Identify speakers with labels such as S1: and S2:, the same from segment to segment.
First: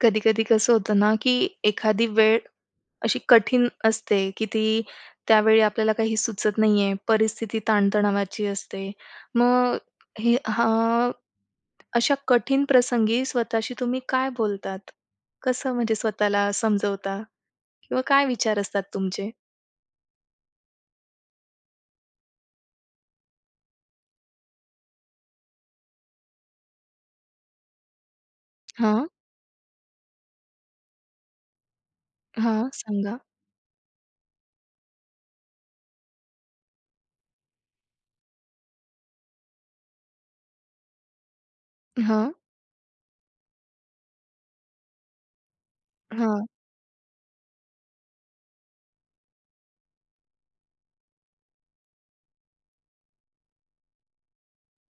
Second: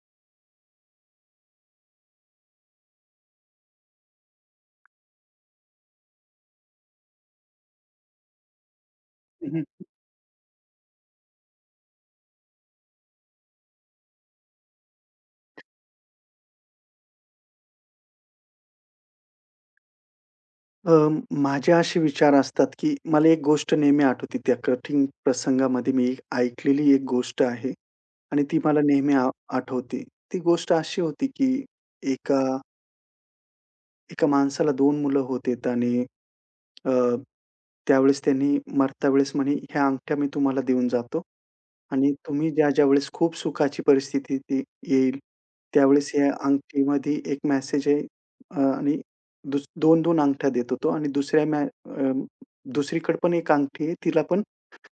S1: कधी-कधी कसं होतं ना, की एखादी वेळ अशी कठीण असते, की ती त्यावेळी आपल्याला काही सुचत नाहीये. परिस्थिती ताणतणावाची असते.
S2: हं, हं.
S1: मग हे हां, अशा कठीण प्रसंगी स्वतःशी तुम्ही काय बोलतात? कसं म्हणजे स्वतःला समजवता किंवा काय विचार असतात तुमचे?
S2: अ, माझे असे विचार असतात, की मला एक गोष्ट नेहमी आठवते. त्या कठीण प्रसंगामध्ये मी एक ऐकलेली एक गोष्ट आहे आणि ती मला
S1: हां,
S2: नेहमी आठवते. ती गोष्ट अशी होती, की एका
S1: हां, सांगा.
S2: एका माणसाला 2 मुलं होतेत आणि अ, त्यावेळेस त्यांनी मरता वेळेस म्हणे, "ह्या अंगठ्या मी तुम्हाला देऊन जातो आणि
S1: हां,
S2: तुम्ही ज्या-ज्या वेळेस खूप सुखाची परिस्थिती ती येईल, त्यावेळेस या
S1: हां,
S2: अंगठीमध्ये एक मेसेज आहे आणि 2-2 अंगठ्या देत होतो आणि दुसऱ्या दुसरीकडे पण एक अंगठी आहे, तिला पण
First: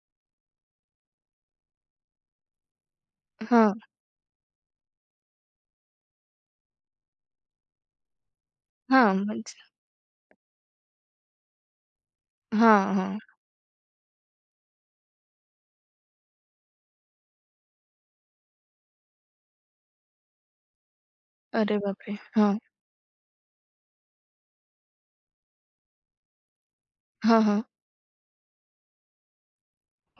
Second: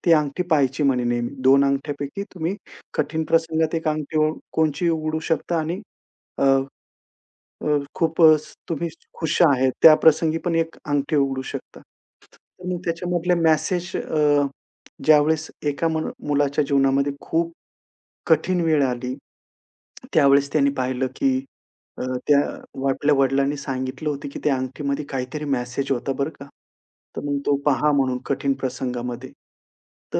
S2: ती अंगठी पाहायची म्हणे नेहमी. 2 अंगठ्यापैकी तुम्ही कठीण
S1: हां,
S2: प्रसंगात एक अंगठी कोणची उघडू शकता आणि अ, अ, खूप तुम्ही
S1: हां,
S2: खुश
S1: म्हणजे
S2: आहेत, त्या प्रसंगी पण एक अंगठी उघडू शकता. तर मग
S1: हां, हां.
S2: त्याच्यामधले मेसेज ज्यावेळेस एका मुलाच्या जीवनामध्ये खूप कठीण वेळ आली, त्यावेळेस त्याने पाहिलं की
S1: अरे
S2: अ,
S1: बापरे!
S2: त्या
S1: हां,
S2: आपल्या वडिलांनी सांगितलं होतं की त्या अंगठीमध्ये काहीतरी मेसेज होता बरं का. तर मग
S1: हां,
S2: तो
S1: हां.
S2: पहा म्हणून कठीण प्रसंगामध्ये.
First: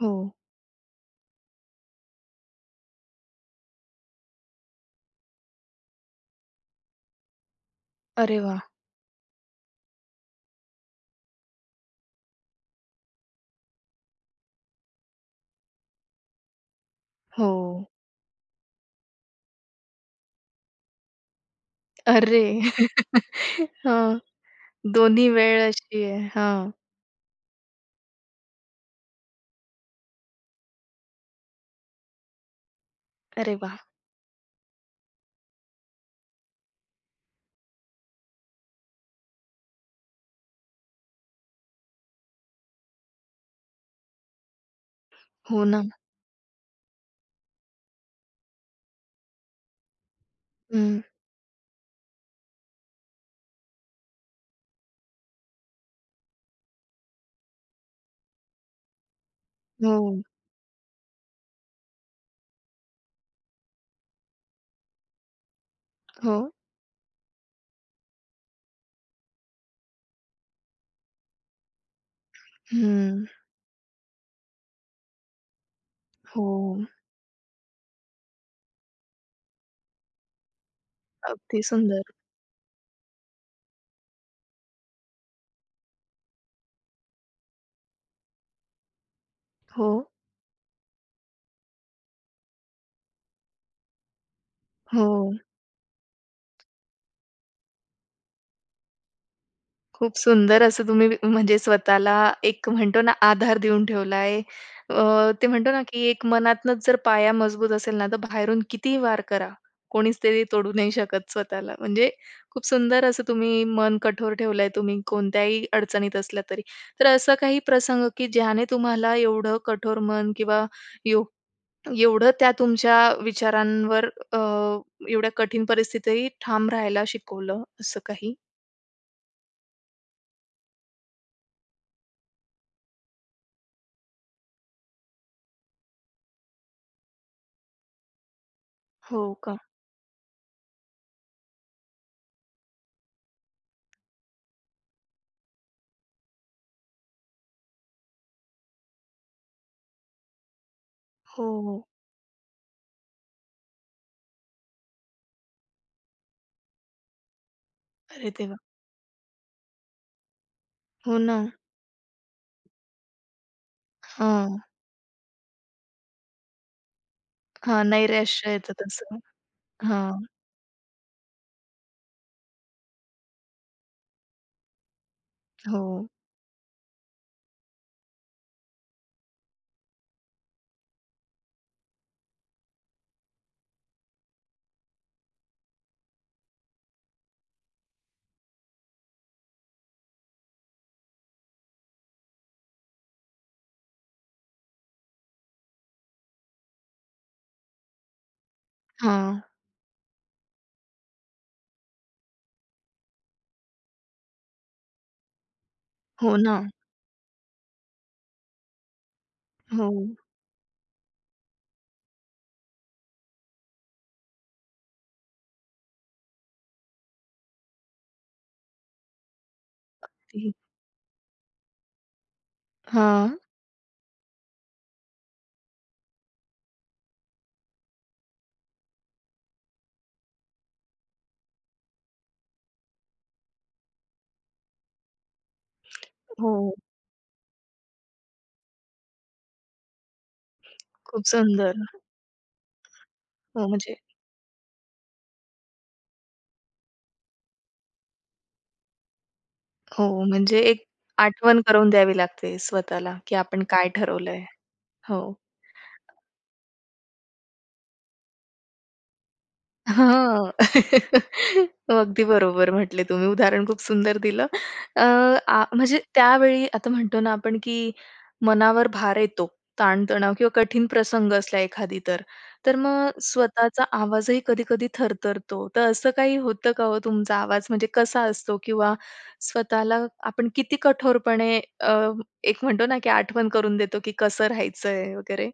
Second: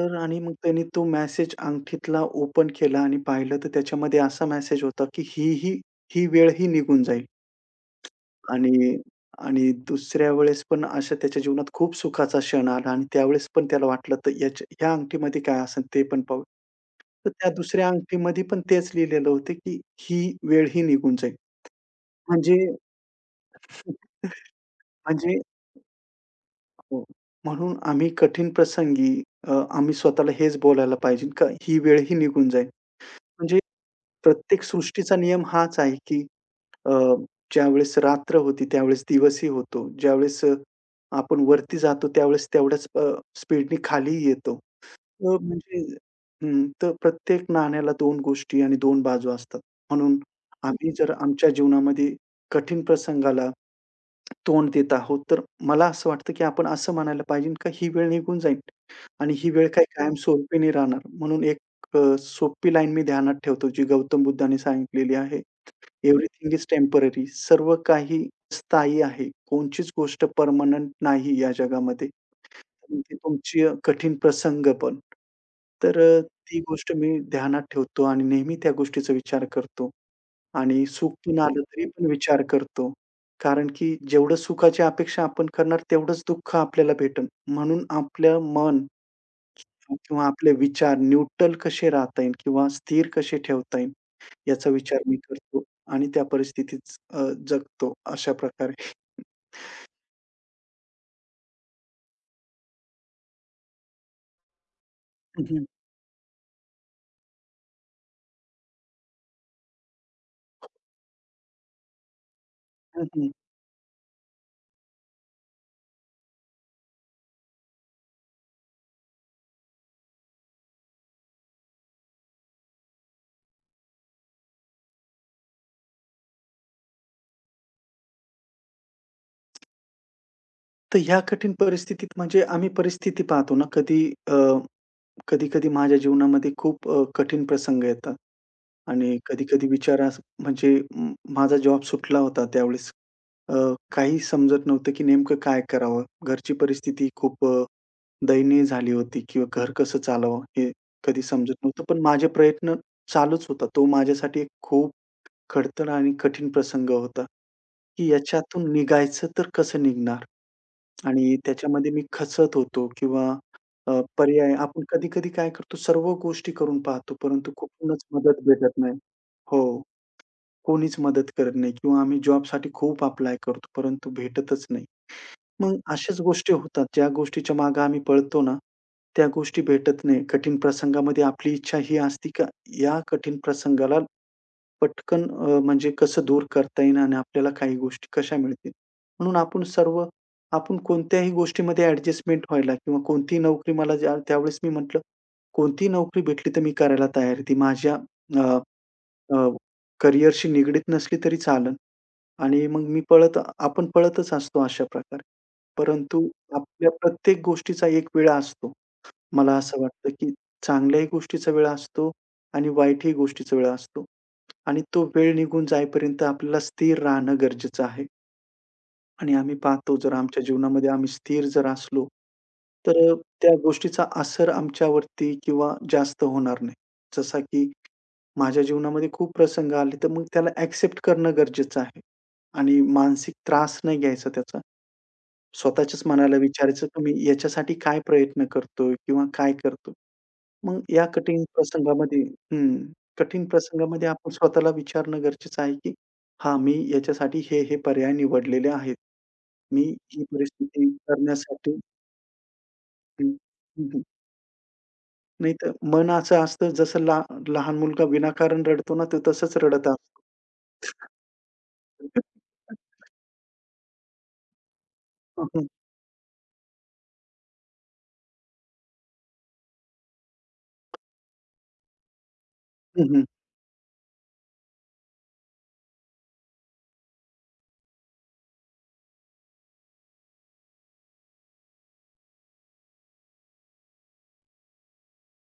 S1: हो.
S2: आणि मग त्याने तो मेसेज अंगठीतला ओपन केला आणि पाहिलं तर त्याच्यामध्ये असा मेसेज होता की ही वेळ ही निघून जाईल.
S1: अरे वाह!
S2: आणि आणि दुसऱ्या वेळेस पण अशा त्याच्या जीवनात खूप सुखाचा क्षण आला आणि त्यावेळेस पण त्याला वाटलं, तर याच्या ह्या अंगठीमध्ये काय असेल ते पण पाहू. तर
S1: हो.
S2: त्या दुसऱ्या अंगठीमध्ये पण तेच लिहिलेलं होतं, की ही वेळ ही निघून जाईल.
S1: अरे!
S2: म्हणजे
S1: हां. दोन्ही
S2: म्हणजे
S1: वेळ अशी आहे. हां.
S2: हो, म्हणून आम्ही कठीण प्रसंगी अ, आम्ही स्वतःला हेच बोलायला पाहिजे, का ही वेळ ही निघून जाईल.
S1: अरे
S2: म्हणजे
S1: वाह!
S2: प्रत्येक सृष्टीचा नियम हाच आहे, की अ, ज्यावेळेस रात्र होती, त्यावेळेस दिवसही होतो. ज्यावेळेस आपण वरती जातो, त्यावेळेस तेवढ्याच स्पीडनी खालीही येतो. अ,
S1: हो
S2: म्हणजे
S1: ना.
S2: तर प्रत्येक नाण्याला दोन गोष्टी आणि दोन बाजू असतात. म्हणून आम्ही
S1: हं.
S2: जर आमच्या जीवनामध्ये कठीण प्रसंगाला तोंड देत आहोत, तर मला असं वाटतं, की आपण असं म्हणायला पाहिजे, का ही वेळ निघून जाईल आणि ही वेळ काही
S1: हो,
S2: कायम हो. सोपी नाही राहणार. म्हणून एक सोपी लाईन मी ध्यानात ठेवतो, जी गौतम बुद्धाने सांगितलेली आहे.
S1: हो.
S2: एव्हरीथिंग इज टेम्पररी सर्व काही स्थायी आहे. कोणचीच गोष्ट परमनंट नाही या जगामध्ये. आणि
S1: हं.
S2: तुमची कठीण प्रसंग पण. तर
S1: हो.
S2: ती गोष्ट मी ध्यानात ठेवतो आणि नेहमी त्या गोष्टीचा विचार करतो आणि सुख पण हो. आलं
S1: अगदी
S2: तरी
S1: सुंदर.
S2: पण विचार करतो. कारण की जेवढं सुखाची अपेक्षा आपण करणार तेवढंच दुःख आपल्याला भेटन, म्हणून आपलं मन
S1: हो,
S2: किंवा आपले विचार न्यूट्रल कसे राहता येईल किंवा स्थिर कसे ठेवता येईल याचा विचार
S1: हो.
S2: मी करतो आणि त्या परिस्थितीत अ, जगतो अशा प्रकारे.
S1: खूप सुंदर असं तुम्ही म्हणजे स्वतःला एक म्हणतो ना आधार देऊन ठेवला आहे.
S2: हं,
S1: ते
S2: हं.
S1: म्हणतो ना, की एक मनातनच जर पाया मजबूत असेल ना, तर बाहेरून कितीही वार करा, कोणीच ते तोडू नाही शकत स्वतःला. म्हणजे खूप सुंदर
S2: हं,
S1: असं
S2: हं.
S1: तुम्ही मन कठोर ठेवलंय तुम्ही कोणत्याही अडचणीत असल्या तरी. तर असा काही प्रसंग, की ज्याने तुम्हाला एवढं कठोर मन किंवा एव एवढं त्या तुमच्या विचारांवर अ, एवढ्या कठीण परिस्थितीतही ठाम राहायला शिकवलं असं काही?
S2: तर ह्या कठीण परिस्थितीत म्हणजे आम्ही परिस्थिती पाहतो ना, कधी कधी-कधी माझ्या जीवनामध्ये खूप कठीण प्रसंग येतात आणि
S1: हो का?
S2: कधी-कधी विचारास म्हणजे म माझा जॉब सुटला होता त्यावेळेस. अ, काही समजत नव्हतं की नेमकं काय करावं? घरची परिस्थिती खूप दयनीय झाली होती किंवा घर कसं चालवावं हे कधी समजत नव्हतं.
S1: हो.
S2: पण माझे प्रयत्न चालूच होता. तो माझ्यासाठी एक खूप खडतर आणि कठीण प्रसंग होता, की
S1: अरे देवा!
S2: याच्यातून निघायचं तर कसं निघणार?
S1: हो ना.
S2: आणि त्याच्यामध्ये मी खचत होतो किंवा अ, पर्याय
S1: हां.
S2: आपण कधी-कधी काय करतो सर्व गोष्टी करून पाहतो, परंतु
S1: हां,
S2: कुठूनच मदत
S1: नैराश्य येतं
S2: भेटत नाही.
S1: तसं.
S2: हो,
S1: हां.
S2: कोणीच मदत करत नाही किंवा आम्ही जॉबसाठी खूप अप्लाय करतो, परंतु भेटतच नाही. मग
S1: हो.
S2: अशाच गोष्टी होतात, ज्या गोष्टीच्या मागे आम्ही पळतो ना, त्या गोष्टी भेटत नाही. कठीण प्रसंगामध्ये आपली इच्छा ही असते, का या कठीण प्रसंगाला पटकन म्हणजे कसं दूर करता येईल आणि आपल्याला काही गोष्टी कशा मिळतील. म्हणून आपण कोणत्याही गोष्टीमध्ये ॲडजस्टमेंट व्हायला किंवा कोणतीही नोकरी मला ज्या त्यावेळेस मी म्हटलं, कोणतीही नोकरी भेटली तर मी करायला तयार आहे. ती माझ्या अ,
S1: हां.
S2: अ, करिअरशी निगडीत नसली तरी चालेल आणि मग मी पळत आपण पळतच असतो अशा प्रकारे. परंतु
S1: हो ना.
S2: आपल्या प्रत्येक गोष्टीचा एक वेळा असतो. मला असं
S1: हो.
S2: वाटतं, की चांगल्याही गोष्टीचा वेळ असतो आणि वाईटही गोष्टीचा वेळ असतो. आणि तो वेळ निघून जाईपर्यंत आपल्याला स्थिर राहणं गरजेचं आहे. आणि आम्ही पाहतो जर आमच्या
S1: ती
S2: जीवनामध्ये आम्ही स्थिर जर असलो, तर
S1: हां.
S2: त्या गोष्टीचा असर आमच्यावरती किंवा जास्त होणार नाही. जसा की माझ्या जीवनामध्ये खूप प्रसंग आले, तर मग त्याला एक्सेप्ट करणं गरजेचं आहे आणि मानसिक त्रास नाही घ्यायचा त्याचा. स्वतःच्याच मनाला
S1: हो.
S2: विचारायचं, की मी याच्यासाठी काय प्रयत्न करतोय किंवा काय करतो? मग या
S1: खूप
S2: कठीण
S1: सुंदर.
S2: प्रसंगामध्ये हं, कठीण
S1: हो, म्हणजे
S2: प्रसंगामध्ये आपण स्वतःला विचारणं गरजेचं आहे, की "हां, मी याच्यासाठी हे, हे पर्याय निवडलेले आहेत. मी
S1: हो,
S2: ही
S1: म्हणजे एक
S2: परिस्थिती
S1: आठवण
S2: करण्यासाठी."
S1: करून द्यावी लागते स्वतःला,
S2: हं,
S1: की आपण काय
S2: हं, हं.
S1: ठरवलंय. हो.
S2: नाहीतर मन असं असतं जसं लहान मुलगा विनाकारण रडतो ना, तो तसंच रडत असतो.
S1: हां. अगदी बरोबर म्हटले तुम्ही. उदाहरण खूप सुंदर दिलं. अ,
S2: हं,
S1: आ
S2: हं.
S1: म्हणजे त्यावेळी आता म्हणतो ना आपण, की मनावर भार येतो, ताणतणाव किंवा कठीण प्रसंग असला एखादी तर. तर मग स्वतःचा आवाजही कधी-कधी थरथरतो. तर असं काही होतं का हो तुमचा आवाज म्हणजे कसा असतो किंवा स्वतःला आपण किती कठोरपणे अ, एक म्हणतो ना, की आठवण करून देतो, की कसं राहायचंय वगैरे?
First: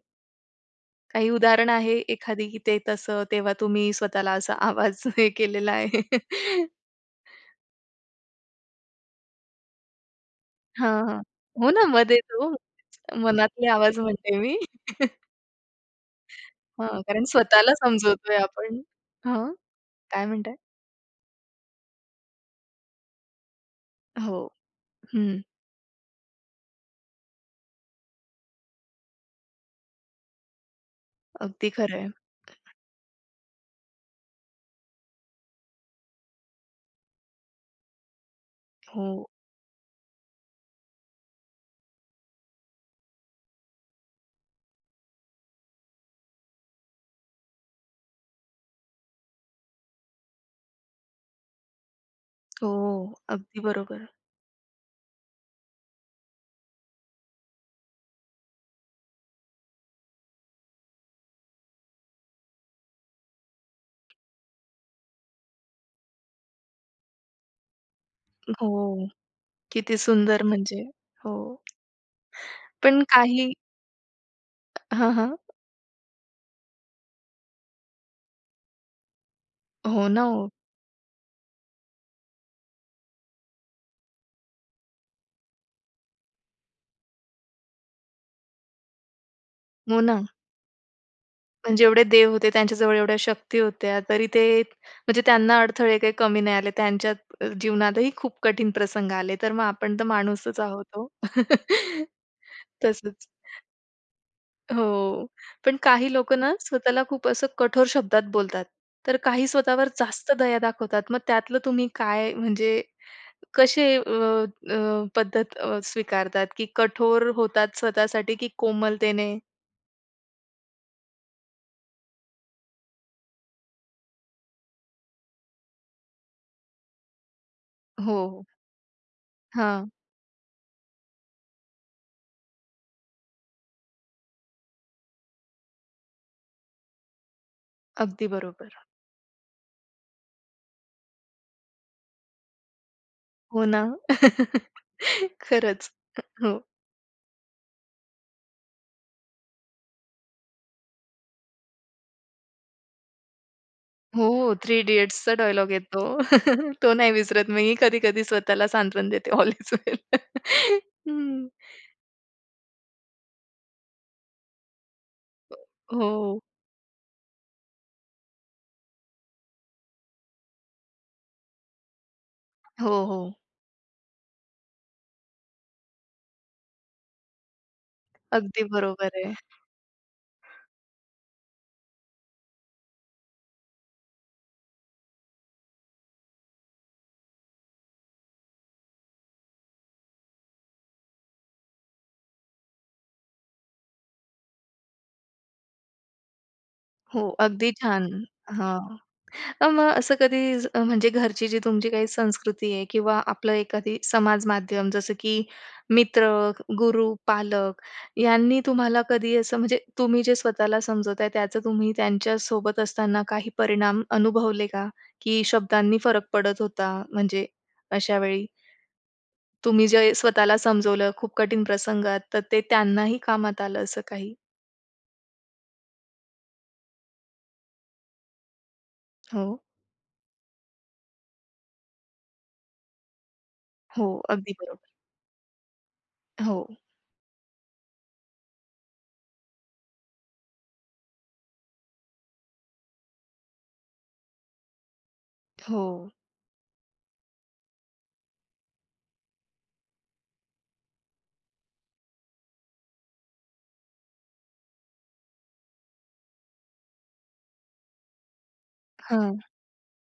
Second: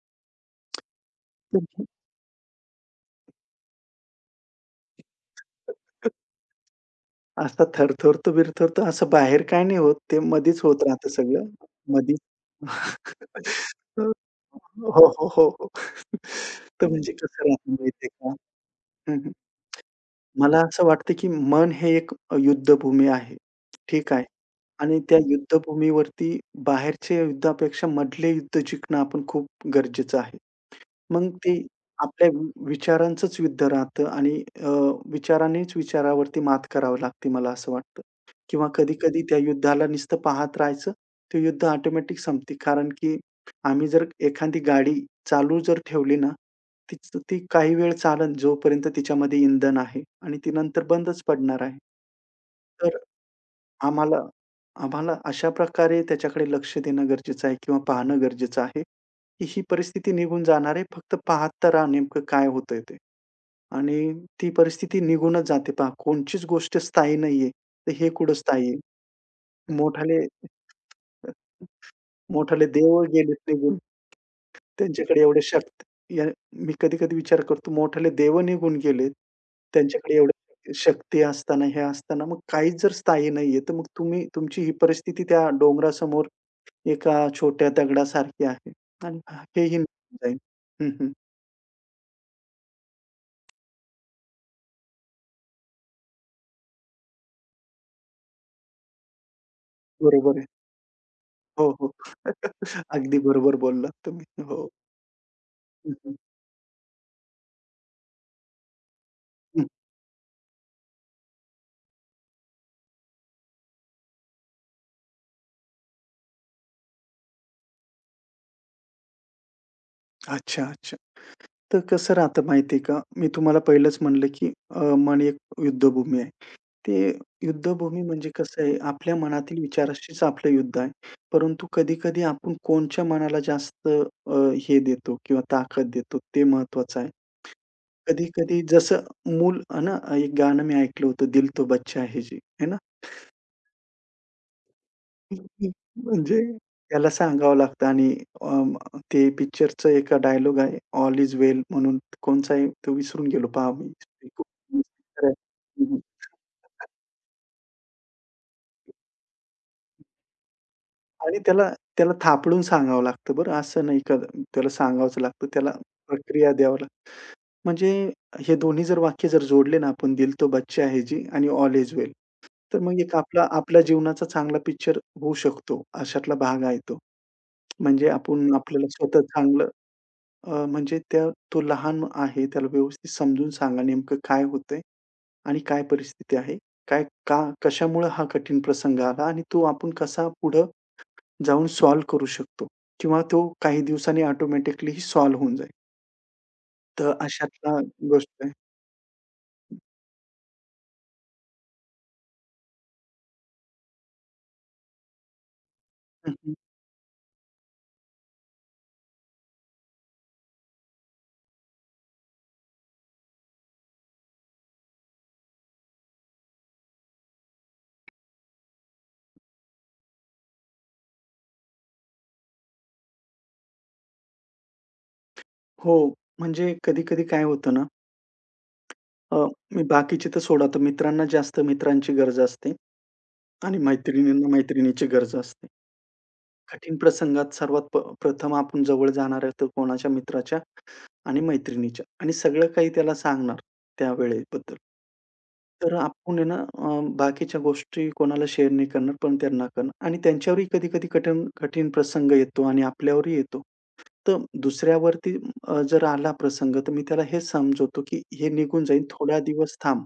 S1: काही उदाहरण आहे एखादी की ते तसं तेव्हा तुम्ही स्वतःला असा आवाज हे केलेला आहे?
S2: असा थरथरतो, बिरथरतो असं बाहेर काही नाही होत. ते मधीच होत
S1: हां,
S2: राहतं
S1: हां.
S2: सगळं.
S1: हो ना,
S2: मधीच
S1: मध्येच हो. मनातले आवाज म्हणते मी.
S2: हो, हो, हो, हो. तर
S1: हां,
S2: म्हणजे
S1: कारण
S2: कसं राहतं
S1: स्वतःला
S2: माहिती आहे का?
S1: समजवतोय आपण.
S2: हं, हं.
S1: हां, काय म्हणताय?
S2: मला असं वाटतं, की मन हे एक युद्धभूमी आहे. ठीक आहे.
S1: हो.
S2: आणि त्या
S1: हं.
S2: युद्धभूमीवरती बाहेरच्या युद्धापेक्षा मधले युद्ध जिंकणं आपण खूप गरजेचं आहे. मग ते
S1: अगदी खरं
S2: आपल्या विचारांचंच युद्ध राहतं आणि अ, विचारानेच विचारावरती मात करावी लागते मला असं वाटतं. किंवा
S1: हो,
S2: कधी-कधी त्या युद्धाला नुसतं पाहत राहायचं. ते युद्ध ऑटोमॅटिक संपते. कारण की आम्ही जर एखादी गाडी चालू जर ठेवली ना, तीच ती काही वेळ चालेल जोपर्यंत तिच्यामध्ये इंधन आहे आणि ती नंतर बंदच पडणार आहे.
S1: हो. अगदी बरोबर.
S2: आम्हाला आम्हाला अशा प्रकारे त्याच्याकडे लक्ष देणं गरजेचं आहे किंवा पाहणं गरजेचं आहे, की ही परिस्थिती निघून जाणार आहे. फक्त पाहत तर राहा नेमकं काय होतंय ते. आणि ती परिस्थिती निघूनच जाते पहा कोणचीच गोष्ट स्थायी नाहीये. तर हे कुठं स्थायी आहे?
S1: हो. किती
S2: मोठाले
S1: सुंदर म्हणजे. हो.
S2: मोठाले
S1: पण
S2: देव गेलेत
S1: काही
S2: निघून.
S1: हां,
S2: त्यांच्याकडे
S1: हां.
S2: एवढ्या शक्त या मी कधी-कधी विचार करतो मोठाले देव निघून गेलेत.
S1: हो
S2: त्यांच्याकडे
S1: ना, हो.
S2: एवढ्या शक्ती असताना, हे असताना मग काहीच जर स्थायी नाहीये, तर मग तुम्ही तुमची ही परिस्थिती त्या डोंगरासमोर एका छोट्या दगडासारखी आहे आणि हेही
S1: हो ना.
S2: निघून जाईल. हं, हं.
S1: म्हणजे एवढे देव होते, त्यांच्याजवळ एवढ्या शक्ती होत्या, तरी ते म्हणजे त्यांना अडथळे काही कमी नाही आले. त्यांच्या जीवनातही खूप कठीण प्रसंग आले. तर मग आपण तर
S2: बरोबर आहे.
S1: माणूसच आहोत हो.
S2: हो, हो. अगदी
S1: तसंच.
S2: बरोबर बोललात तुम्ही. हो.
S1: हो. पण
S2: हं,
S1: काही
S2: हं.
S1: लोकं ना स्वतःला खूप असं कठोर शब्दात बोलतात. तर काही
S2: हं.
S1: स्वतःवर जास्त दया दाखवतात. मग त्यातलं तुम्ही काय म्हणजे कसे अ, अ, पद्धत स्वीकारतात, की कठोर होतात स्वतःसाठी, की कोमलतेने?
S2: अच्छा, अच्छा. तर कसं राहतं माहिती का? मी तुम्हाला पहिलंच म्हणलं, की मन एक युद्धभूमी आहे. ते युद्धभूमी
S1: हो.
S2: म्हणजे कसं आहे, आपल्या मनातील
S1: हां.
S2: विचाराशीच आपलं युद्ध आहे. परंतु कधी-कधी आपण कोणच्या मनाला जास्त हे देतो किंवा ताकद देतो ते महत्वाचं आहे.
S1: अगदी
S2: कधी-कधी
S1: बरोबर.
S2: जसं मूल आहे ना, एक गाणं मी ऐकलं होतं, दिल तो बच्चा है जी, है ना?
S1: हो ना. खरंच.
S2: म्हणजे
S1: हो.
S2: त्याला सांगावं लागतं आणि अं, ते पिक्चरचं एका डायलॉग आहे, ऑल इज वेल म्हणून कोणचा आहे तो विसरून गेलो पहा मी.
S1: हो, थ्री इडियट्सचा डायलॉग
S2: हं,
S1: येतो. तो नाही विसरत मी कधी-कधी स्वतःला सांत्वन देते ऑल इज वेल.
S2: आणि
S1: हं.
S2: त्याला त्याला थापडून सांगावं लागतं बरं, असं नाही का त्याला सांगावंच लागतं. त्याला
S1: हो.
S2: प्रक्रिया द्यावं लागतं. म्हणजे हे दोन्ही जर वाक्य जर जोडले ना आपण "दिल तो बच्चा है जी" आणि "ऑल इज वेल." तर
S1: हो,
S2: मग एक
S1: हो.
S2: आपला आपल्या जीवनाचा चांगला पिक्चर होऊ शकतो. अशातला भाग आहे तो. म्हणजे आपण
S1: अगदी
S2: आपल्याला
S1: बरोबर
S2: स्वतः
S1: आहे.
S2: चांगलं अ, म्हणजे त्या तो लहान आहे, त्याला व्यवस्थित समजून सांगा नेमकं काय होतंय आणि काय परिस्थिती आहे. काय का कशामुळं हा कठीण प्रसंग आला आणि तो आपण कसा पुढं जाऊन सॉल्व्ह करू शकतो किंवा तो काही दिवसांनी ऑटोमॅटिकली सॉल्व्ह होऊन जाईल. तर
S1: हो, अगदी
S2: अशातला
S1: छान.
S2: गोष्ट आहे.
S1: हां. तर मग असं कधी म्हणजे घरची जी तुमची काही संस्कृती आहे किंवा आपलं एखादी समाज माध्यम जसं की मित्र,
S2: हं, हं.
S1: गुरु, पालक यांनी तुम्हाला कधी असं म्हणजे तुम्ही जे स्वतःला समजवताय त्याचा तुम्ही त्यांच्या सोबत असताना काही परिणाम अनुभवले का? की शब्दांनी फरक पडत होता म्हणजे अशा वेळी तुम्ही जे स्वतःला समजवलं खूप कठीण प्रसंगात तर ते त्यांनाही कामात आलं असं काही?
S2: हो, म्हणजे कधी-कधी काय होतं ना, अ,
S1: हो,
S2: मी बाकीचे तर सोडा, तर मित्रांना जास्त मित्रांची गरज असते आणि
S1: हो. अगदी
S2: मैत्रिणींना
S1: बरोबर.
S2: मैत्रिणीची गरज असते.
S1: हो,
S2: कठीण प्रसंगात सर्वात प्रथम आपण जवळ जाणार आहे तर कोणाच्या मित्राच्या आणि मैत्रिणीच्या आणि सगळं काही त्याला सांगणार त्यावेळेबद्दल.
S1: हो.
S2: तर आपण आहे ना बाकीच्या गोष्टी कोणाला शेअर नाही करणार, पण त्यांना करणार आणि त्यांच्यावरही कधी-कधी कठीण कठीण प्रसंग येतो आणि आपल्यावरही येतो. तर दुसऱ्यावरती जर आला प्रसंग, तर मी त्याला हेच समजवतो, की हे निघून जाईल,
S1: हां.
S2: थोडा दिवस थांब.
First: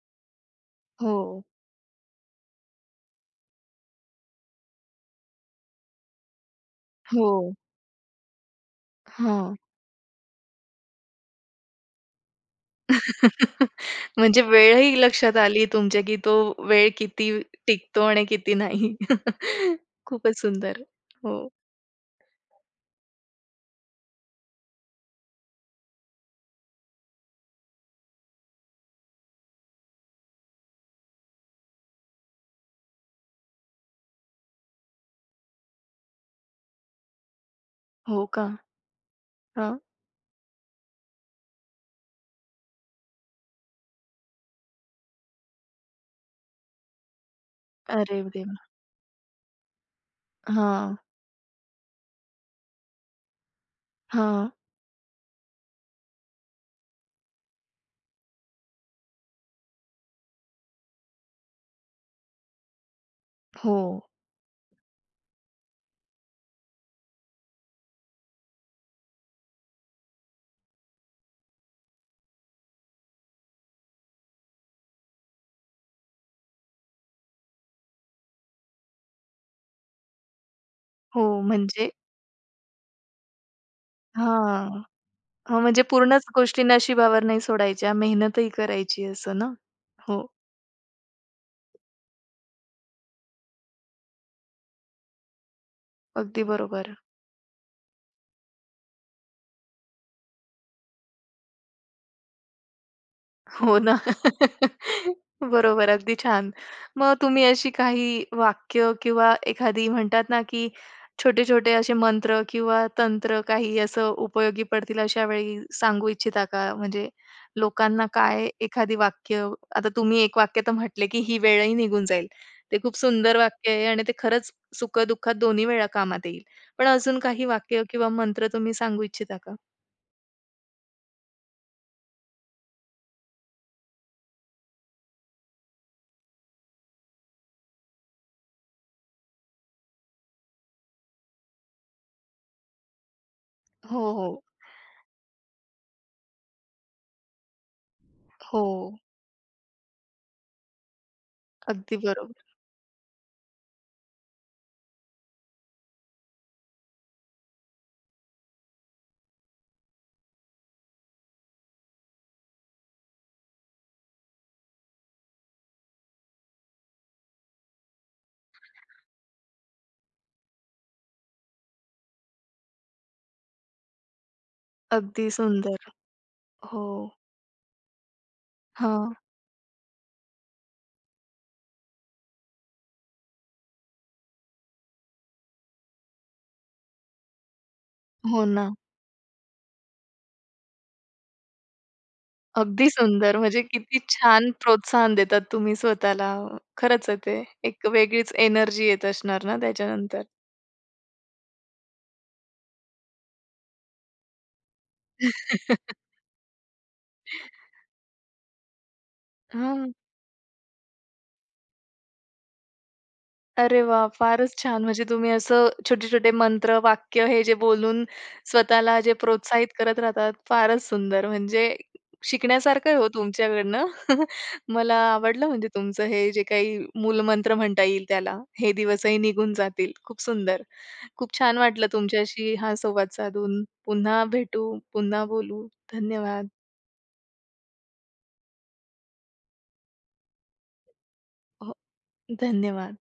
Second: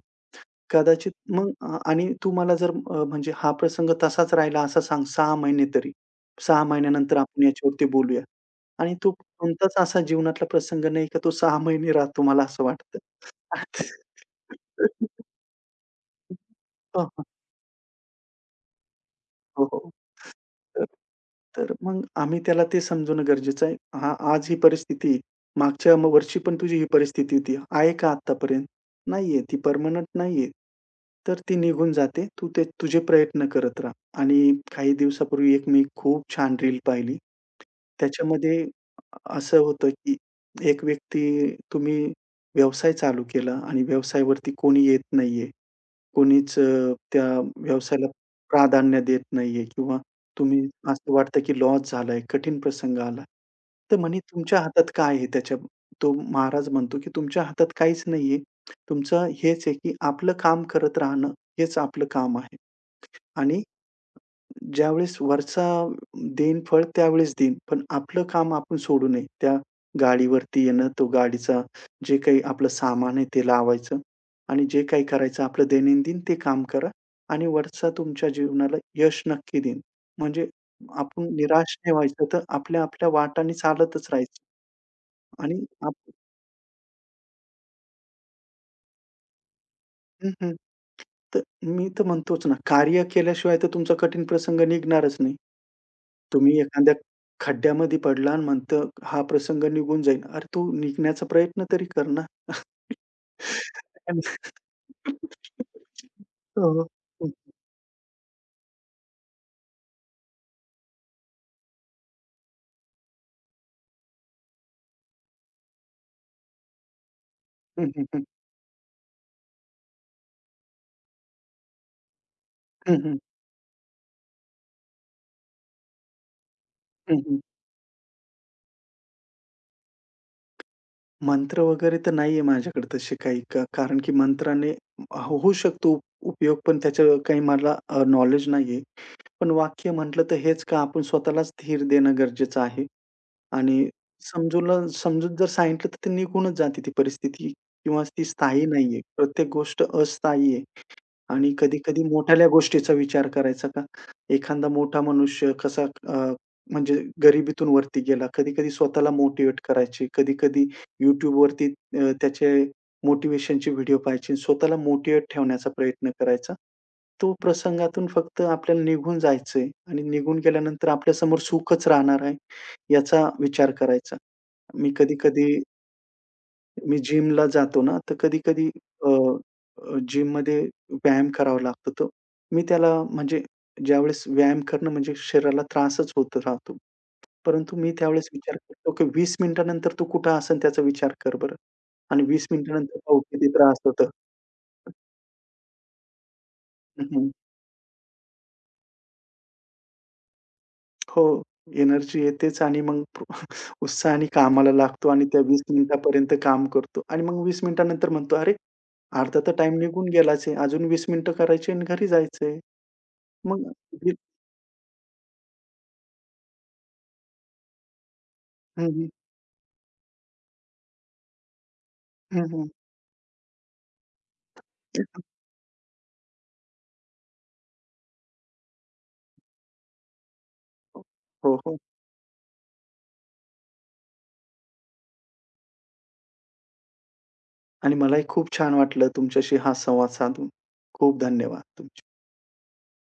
S2: कदाचित
S1: हो,
S2: मग आणि तू मला जर म्हणजे हा प्रसंग तसाच राहिला असं सांग 6 महिने तरी. 6 महिन्यानंतर आपण
S1: हो.
S2: याच्यावरती बोलूया. आणि तो
S1: हां.
S2: कोणताच असा जीवनातला प्रसंग नाही, का तो 6 महिने राहतो, मला असं वाटतं.
S1: म्हणजे वेळही लक्षात आली तुमच्या, की तो वेळ किती टिकतो आणि किती नाही.
S2: हो, हो.
S1: खूपच सुंदर.
S2: तर
S1: हो.
S2: तर मग आम्ही त्याला ते समजवणं गरजेचं आहे. हां, आज ही परिस्थिती आहे. मागच्या वर्षी पण तुझी ही परिस्थिती होती. आहे का आत्तापर्यंत? नाहीये. ती पर्मनंट नाहीये. तर ती निघून जाते. तू ते तुझे प्रयत्न करत राहा. आणि काही दिवसापूर्वी एक मी खूप छान रील पाहिली.
S1: हो का?
S2: त्याच्यामध्ये असं
S1: हां.
S2: होतं, की एक व्यक्ती तुम्ही व्यवसाय चालू केला आणि व्यवसायावरती कोणी येत नाहीये. कोणीच त्या व्यवसायाला
S1: अरे देवा!
S2: प्राधान्य देत नाहीये किंवा तुम्ही
S1: हां,
S2: असं वाटतं की लॉस झालाय, कठीण प्रसंग आला. तर म्हणे
S1: हां.
S2: तुमच्या हातात काय आहे त्याच्या तो महाराज म्हणतो की तुमच्या हातात काहीच नाहीये. तुमचं हेच आहे की आपलं काम करत राहणं हेच आपलं काम आहे आणि
S1: हो,
S2: ज्यावेळेस वरचा देईन फळ त्यावेळेस देईन. पण आपलं काम आपण सोडू नये. त्या गाडीवरती येणं, तो गाडीचा जे काही आपलं सामान आहे ते लावायचं आणि जे काही करायचं आपलं दैनंदिन ते काम करा आणि वरचा तुमच्या जीवनाला यश नक्की देईन. म्हणजे
S1: हो.
S2: आपण निराश
S1: म्हणजे
S2: नाही व्हायचं, तर आपल्या आपल्या वाटाने चालतच राहायचं
S1: हां.
S2: आणि
S1: हां, म्हणजे पूर्णच गोष्टी नशिबावर नाही सोडायच्या, मेहनतही करायची असं ना? हो,
S2: हं, हं. तर मी तर म्हणतोच ना, कार्य केल्याशिवाय तर तुमचा कठीण प्रसंग निघणारच नाही.
S1: अगदी
S2: तुम्ही
S1: बरोबर.
S2: एखाद्या खड्ड्यामध्ये पडला आणि म्हणतं, "हा प्रसंग निघून जाईल." अरे तू निघण्याचा प्रयत्न तरी कर ना.
S1: हो ना. बरोबर, अगदी छान.
S2: हो.
S1: मग तुम्ही अशी काही वाक्य किंवा एखादी म्हणतात ना, की छोटे-छोटे असे मंत्र किंवा तंत्र काही असं उपयोगी पडतील अशा वेळी सांगू इच्छिता का? म्हणजे
S2: हं,
S1: लोकांना
S2: हं, हं, हं.
S1: काय एखादी वाक्य आता तुम्ही एक वाक्य तर म्हटले, की "ही वेळही निघून जाईल." ते
S2: हं,
S1: खूप
S2: हं.
S1: सुंदर वाक्य आहे आणि ते खरंच सुख-दुःखात दोन्ही वेळा कामात येईल. पण
S2: हं,
S1: अजून
S2: हं.
S1: काही वाक्य किंवा मंत्र तुम्ही सांगू इच्छिता का?
S2: मंत्र वगैरे तर नाहीये माझ्याकडे तसे काही का कारण की मंत्राने हो होऊ शकतो उपयोग, पण त्याचं काही मला नॉलेज नाहीये. पण वाक्य म्हटलं तर हेच का आपण स्वतःलाच धीर देणं गरजेचं आहे. आणि
S1: हो, हो.
S2: समजून जर सांगितलं तर ते निघूनच जाते ती परिस्थिती किंवा ती स्थायी
S1: हो.
S2: नाहीये. प्रत्येक गोष्ट अस्थायी आहे. आणि
S1: अगदी
S2: कधी-कधी
S1: बरोबर.
S2: मोठाल्या गोष्टीचा विचार करायचा का? एखादा मोठा मनुष्य कसा म्हणजे गरिबीतून वरती गेला. कधी-कधी स्वतःला मोटिवेट करायची. कधी-कधी YouTubeवरती त्याचे मोटिव्हेशनचे व्हिडिओ पाहायचे. स्वतःला मोटिव्हेट ठेवण्याचा प्रयत्न करायचा. तो प्रसंगातून फक्त आपल्याला निघून जायचंय आणि निघून गेल्यानंतर आपल्यासमोर सुखच राहणार आहे, याचा विचार करायचा. मी
S1: अगदी
S2: कधी-कधी
S1: सुंदर. हो.
S2: मी जिमला जातो ना, तर कधी-कधी अ,
S1: हां.
S2: अ, जिममध्ये व्यायाम करावा लागतो. तर मी त्याला म्हणजे ज्यावेळेस व्यायाम करणं म्हणजे शरीराला त्रासच होत राहतो. परंतु मी त्यावेळेस
S1: हो
S2: विचार
S1: ना.
S2: करतो, की 20 मिनिटानंतर तू कुठं असेल त्याचा विचार कर बरं आणि 20
S1: अगदी
S2: मिनिटानंतर पाहू
S1: सुंदर.
S2: किती
S1: म्हणजे
S2: त्रास
S1: किती
S2: होतो.
S1: छान प्रोत्साहन देतात तुम्ही स्वतःला. खरंच आहे ते. एक वेगळीच एनर्जी येत असणार ना त्याच्यानंतर.
S2: हो. एनर्जी येतेच आणि मग उत्साहाने कामाला लागतो आणि त्या 20 मिनिटापर्यंत काम करतो आणि मग 20 मिनिटानंतर म्हणतो, "अरे, अर्धा तर टाइम
S1: हां.
S2: निघून गेलाच आहे. अजून 20 मिनिटं करायची आणि घरी जायचंय." मग
S1: अरे वाह! फारच छान. म्हणजे तुम्ही असं छोटे-छोटे मंत्र, वाक्य हे जे बोलून
S2: हं,
S1: स्वतःला
S2: हं.
S1: जे प्रोत्साहित करत राहतात, फारच सुंदर. म्हणजे
S2: हं, हं.
S1: शिकण्यासारखं आहे हो तुमच्याकडनं. मला आवडलं म्हणजे तुमचं हे जे काही मूलमंत्र म्हणता येईल त्याला. हे दिवसही निघून जातील. खूप सुंदर. खूप
S2: हो,
S1: छान
S2: हो.
S1: वाटलं तुमच्याशी हा संवाद साधून. पुन्हा भेटू, पुन्हा बोलू. धन्यवाद.
S2: आणि मलाही खूप छान वाटलं तुमच्याशी हा संवाद साधून. खूप धन्यवाद
S1: हो,
S2: तुमचे.
S1: धन्यवाद.